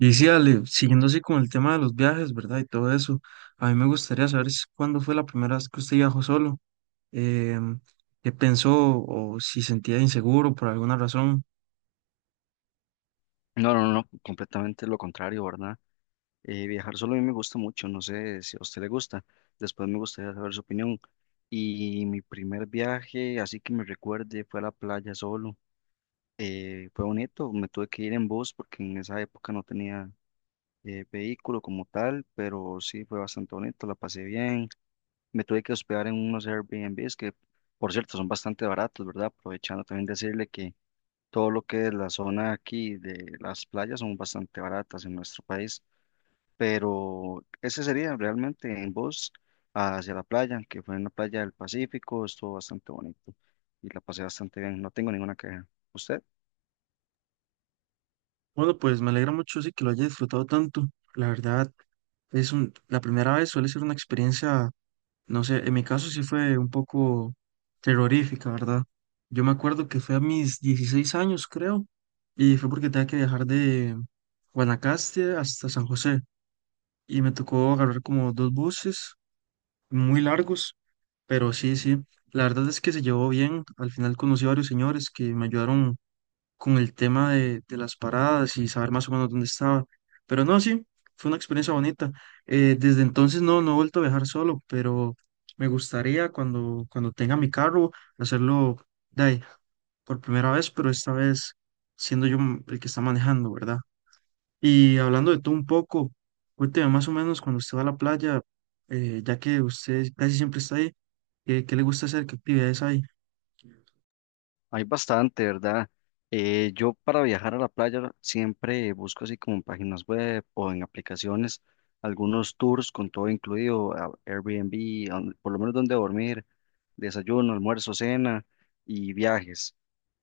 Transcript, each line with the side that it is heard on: right: Y sí, Ale, siguiendo así con el tema de los viajes, ¿verdad? Y todo eso, a mí me gustaría saber cuándo fue la primera vez que usted viajó solo, em, qué pensó o si sentía inseguro por alguna razón.
left: No, no, no, completamente lo contrario, ¿verdad? Viajar solo a mí me gusta mucho, no sé si a usted le gusta. Después me gustaría saber su opinión. Y mi primer viaje, así que me recuerde, fue a la playa solo. Fue bonito, me tuve que ir en bus porque en esa época no tenía vehículo como tal, pero sí fue bastante bonito, la pasé bien. Me tuve que hospedar en unos Airbnbs que, por cierto, son bastante baratos, ¿verdad? Aprovechando también decirle que todo lo que es la zona aquí de las playas son bastante baratas en nuestro país, pero ese sería realmente en bus hacia la playa, que fue en la playa del Pacífico, estuvo bastante bonito y la pasé bastante bien, no tengo ninguna queja. ¿Usted?
right: Bueno, pues me alegra mucho sí que lo haya disfrutado tanto. La verdad, la primera vez suele ser una experiencia, no sé, en mi caso sí fue un poco terrorífica, ¿verdad? Yo me acuerdo que fue a mis 16 años, creo, y fue porque tenía que viajar de Guanacaste hasta San José. Y me tocó agarrar como dos buses muy largos, pero sí, la verdad es que se llevó bien. Al final conocí a varios señores que me ayudaron con el tema de las paradas y saber más o menos dónde estaba. Pero no, sí, fue una experiencia bonita. Desde entonces no, no he vuelto a viajar solo, pero me gustaría cuando tenga mi carro hacerlo de ahí, por primera vez, pero esta vez siendo yo el que está manejando, ¿verdad? Y hablando de todo un poco, cuénteme más o menos cuando usted va a la playa, ya que usted casi siempre está ahí, ¿ qué le gusta hacer? ¿Qué actividades hay?
left: Hay bastante, ¿verdad? Yo para viajar a la playa siempre busco así como en páginas web o en aplicaciones algunos tours con todo incluido, Airbnb, por lo menos donde dormir, desayuno, almuerzo, cena y viajes.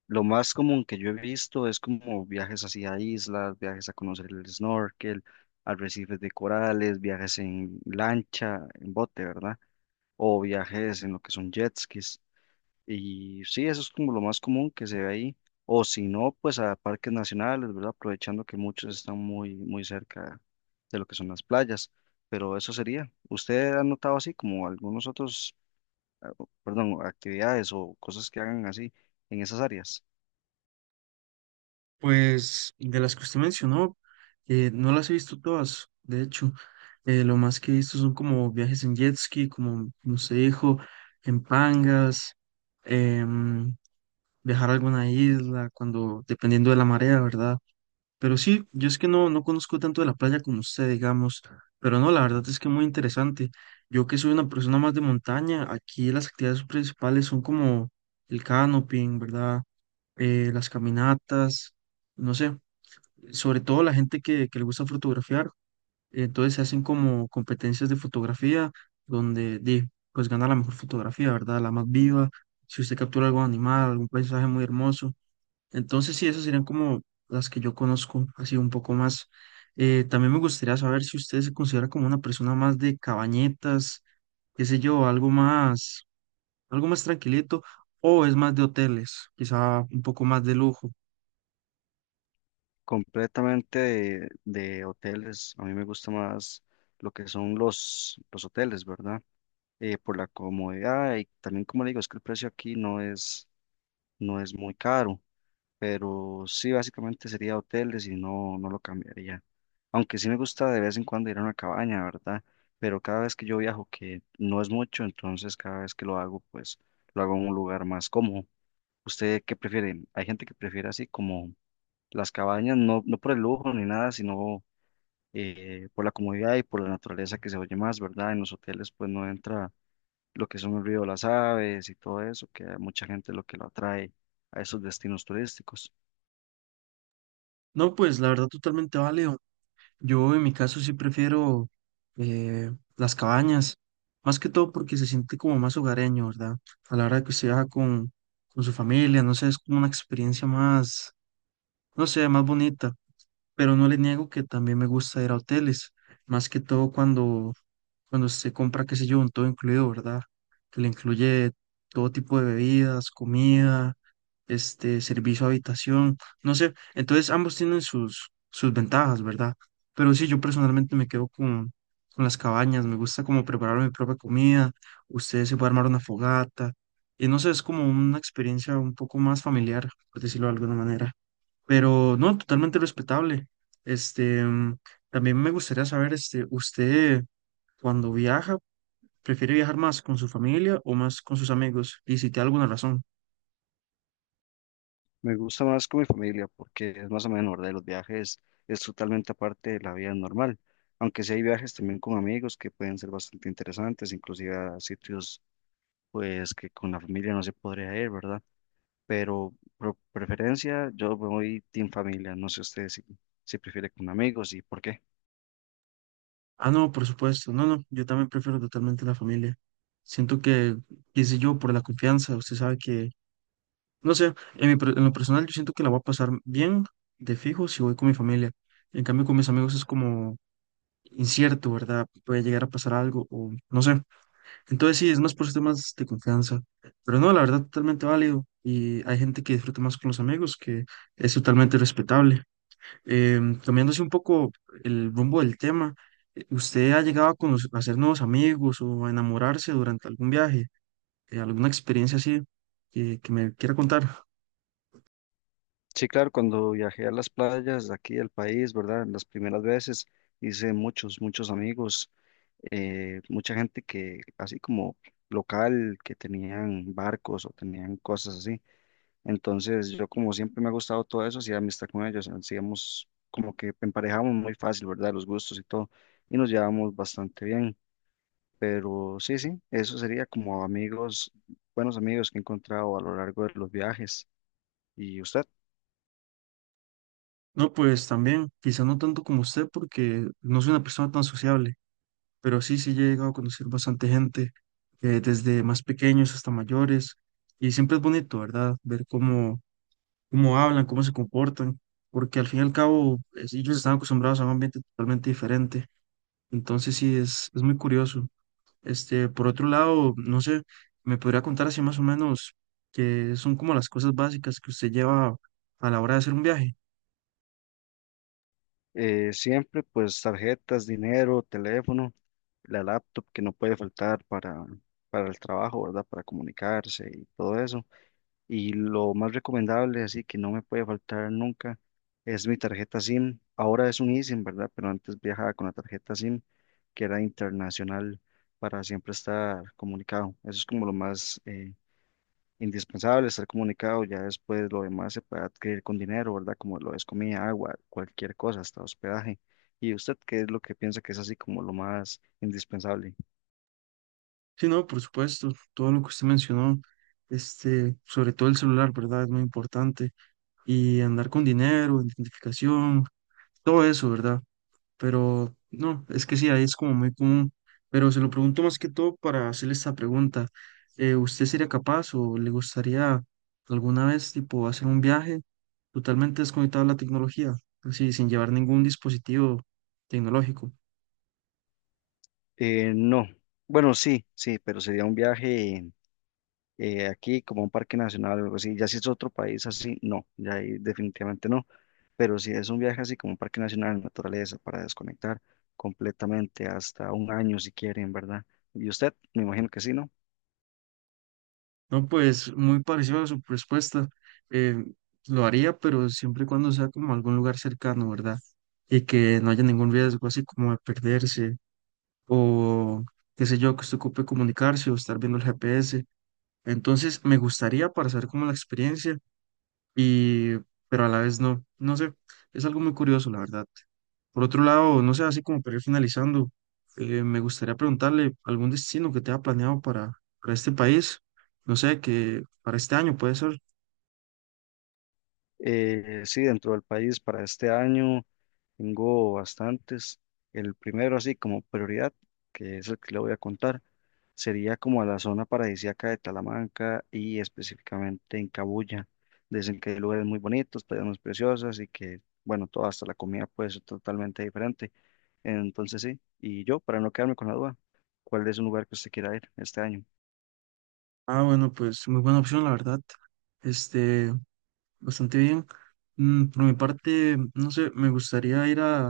left: Lo más común que yo he visto es como viajes hacia islas, viajes a conocer el snorkel, arrecifes de corales, viajes en lancha, en bote, ¿verdad? O viajes en lo que son jet skis. Y sí, eso es como lo más común que se ve ahí. O si no, pues a parques nacionales, ¿verdad? Aprovechando que muchos están muy, muy cerca de lo que son las playas. Pero eso sería. ¿Usted ha notado así como algunos otros, ah, perdón, actividades o cosas que hagan así en esas áreas?
right: Pues de las que usted mencionó, no las he visto todas, de hecho, lo más que he visto son como viajes en jet ski, como usted dijo, en pangas, em, viajar a alguna isla, cuando, dependiendo de la marea, ¿verdad? Pero sí, yo es que no, no conozco tanto de la playa como usted, digamos, pero no, la verdad es que muy interesante. Yo que soy una persona más de montaña, aquí las actividades principales son como el canoping, ¿verdad? Las caminatas, no sé, sobre todo la gente que le gusta fotografiar, entonces se hacen como competencias de fotografía donde di, pues gana la mejor fotografía, ¿verdad? La más viva, si usted captura algún animal, algún paisaje muy hermoso. Entonces, sí, esas serían como las que yo conozco, así un poco más. También me gustaría saber si usted se considera como una persona más de cabañetas, qué sé yo, algo más tranquilito, o es más de hoteles, quizá un poco más de lujo.
left: Completamente de hoteles. A mí me gusta más lo que son los hoteles, ¿verdad? Por la comodidad y también, como le digo, es que el precio aquí no es muy caro, pero sí, básicamente sería hoteles y no, no lo cambiaría. Aunque sí me gusta de vez en cuando ir a una cabaña, ¿verdad? Pero cada vez que yo viajo, que no es mucho, entonces cada vez que lo hago, pues lo hago en un lugar más cómodo. ¿Usted qué prefiere? Hay gente que prefiere así como las cabañas no, no por el lujo ni nada, sino por la comodidad y por la naturaleza que se oye más, ¿verdad? En los hoteles pues no entra lo que son el ruido de las aves y todo eso, que a mucha gente lo que lo atrae a esos destinos turísticos.
right: No, pues la verdad totalmente válido. Yo en mi caso sí prefiero eh, las cabañas, más que todo porque se siente como más hogareño, ¿verdad? A la hora de que usted viaja con su familia, no sé, es como una experiencia más, no sé, más bonita. Pero no le niego que también me gusta ir a hoteles, más que todo cuando se compra, qué sé yo, un todo incluido, ¿verdad? Que le incluye todo tipo de bebidas, comida, este, servicio a habitación, no sé, entonces ambos tienen sus ventajas, ¿verdad? Pero sí, yo personalmente me quedo con las cabañas, me gusta como preparar mi propia comida, ustedes se puede armar una fogata, y no sé, es como una experiencia un poco más familiar, por decirlo de alguna manera. Pero no, totalmente respetable. Este, también me gustaría saber, este, usted cuando viaja, ¿prefiere viajar más con su familia o más con sus amigos? Y si tiene alguna razón.
left: Me gusta más con mi familia porque es más o menos, ¿verdad? Y los viajes es totalmente aparte de la vida normal, aunque sí hay viajes también con amigos que pueden ser bastante interesantes, inclusive a sitios pues que con la familia no se podría ir, ¿verdad? Pero por preferencia yo me voy team familia, no sé usted si, si prefiere con amigos y por qué.
right: Ah, no, por supuesto. No, no, yo también prefiero totalmente la familia. Siento que, qué sé yo, por la confianza, usted sabe que, no sé, en lo personal yo siento que la voy a pasar bien de fijo si voy con mi familia. En cambio, con mis amigos es como incierto, ¿verdad? Puede llegar a pasar algo o no sé. Entonces sí, es más por temas de confianza. Pero no, la verdad, totalmente válido. Y hay gente que disfruta más con los amigos, que es totalmente respetable. Em, cambiándose un poco el rumbo del tema, ¿usted ha llegado a, a hacer nuevos amigos o a enamorarse durante algún viaje? ¿Alguna experiencia así que me quiera contar?
left: Sí, claro, cuando viajé a las playas de aquí del país, ¿verdad? Las primeras veces hice muchos, muchos amigos, mucha gente que, así como local, que tenían barcos o tenían cosas así. Entonces, yo como siempre me ha gustado todo eso, hacía amistad con ellos, hacíamos como que emparejamos muy fácil, ¿verdad? Los gustos y todo, y nos llevamos bastante bien. Pero sí, sí, eso sería como amigos, buenos amigos que he encontrado a lo largo de los viajes. ¿Y usted?
right: No, pues también, quizá no tanto como usted, porque no soy una persona tan sociable, pero sí he llegado a conocer bastante gente, desde más pequeños hasta mayores, y siempre es bonito, ¿verdad? Ver cómo hablan, cómo se comportan, porque al fin y al cabo ellos están acostumbrados a un ambiente totalmente diferente, entonces sí, es muy curioso. Este, por otro lado, no sé, me podría contar así más o menos que son como las cosas básicas que usted lleva a la hora de hacer un viaje.
left: Siempre pues tarjetas, dinero, teléfono, la laptop que no puede faltar para el trabajo, ¿verdad? Para comunicarse y todo eso. Y lo más recomendable, así que no me puede faltar nunca, es mi tarjeta SIM. Ahora es un eSIM, ¿verdad? Pero antes viajaba con la tarjeta SIM, que era internacional, para siempre estar comunicado. Eso es como lo más... indispensable estar comunicado, ya después lo demás se puede adquirir con dinero, ¿verdad? Como lo es comida, agua, cualquier cosa, hasta hospedaje. ¿Y usted qué es lo que piensa que es así como lo más indispensable?
right: Sí, no, por supuesto, todo lo que usted mencionó, este, sobre todo el celular, ¿verdad? Es muy importante y andar con dinero, identificación, todo eso, ¿verdad? Pero no, es que sí, ahí es como muy común. Pero se lo pregunto más que todo para hacerle esta pregunta. Eh, ¿usted sería capaz o le gustaría alguna vez, tipo, hacer un viaje totalmente desconectado de la tecnología, así, sin llevar ningún dispositivo tecnológico?
left: No, bueno, sí, sí, pero sería un viaje aquí como a un parque nacional o algo así. Ya si es otro país así, no, ya ahí definitivamente no. Pero si es un viaje así como un parque nacional, naturaleza, para desconectar completamente hasta un año si quieren, ¿verdad? Y usted, me imagino que sí, ¿no?
right: No, pues muy parecido a su respuesta. Eh, lo haría, pero siempre y cuando sea como algún lugar cercano, ¿verdad? Y que no haya ningún riesgo, así como de perderse o qué sé yo, que usted ocupe comunicarse o estar viendo el GPS. Entonces, me gustaría para saber cómo la experiencia y pero a la vez no, no sé, es algo muy curioso, la verdad. Por otro lado, no sé, así como para ir finalizando, me gustaría preguntarle algún destino que tenga planeado para este país, no sé, que para este año puede ser.
left: Sí, dentro del país para este año tengo bastantes. El primero, así como prioridad, que es el que le voy a contar, sería como a la zona paradisíaca de Talamanca y específicamente en Cabuya. Dicen que hay lugares muy bonitos, playas preciosas y que, bueno, todo hasta la comida puede ser totalmente diferente. Entonces sí, y yo, para no quedarme con la duda, ¿cuál es un lugar que usted quiera ir este año?
right: Ah, bueno, pues muy buena opción, la verdad. Este, bastante bien. Mm, por mi parte, no sé, me gustaría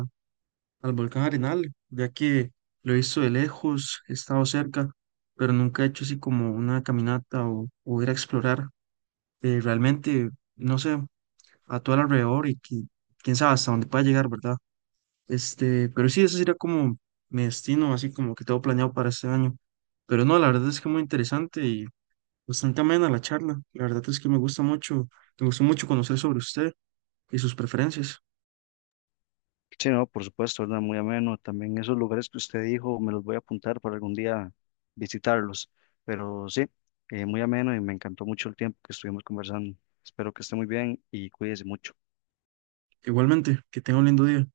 right: al volcán Arenal, ya que lo he visto de lejos, he estado cerca, pero nunca he hecho así como una caminata o ir a explorar. Eh, realmente, no sé, a todo el alrededor y quién sabe hasta dónde pueda llegar, ¿verdad? Este, pero sí, ese sería como mi destino, así como que tengo planeado para este año. Pero no, la verdad es que muy interesante y bastante amena la charla. La verdad es que me gusta mucho, me gustó mucho conocer sobre usted y sus preferencias.
left: Sí, no, por supuesto, ¿verdad? Muy ameno. También esos lugares que usted dijo, me los voy a apuntar para algún día visitarlos. Pero sí, muy ameno y me encantó mucho el tiempo que estuvimos conversando. Espero que esté muy bien y cuídese mucho.
right: Igualmente, que tenga un lindo día.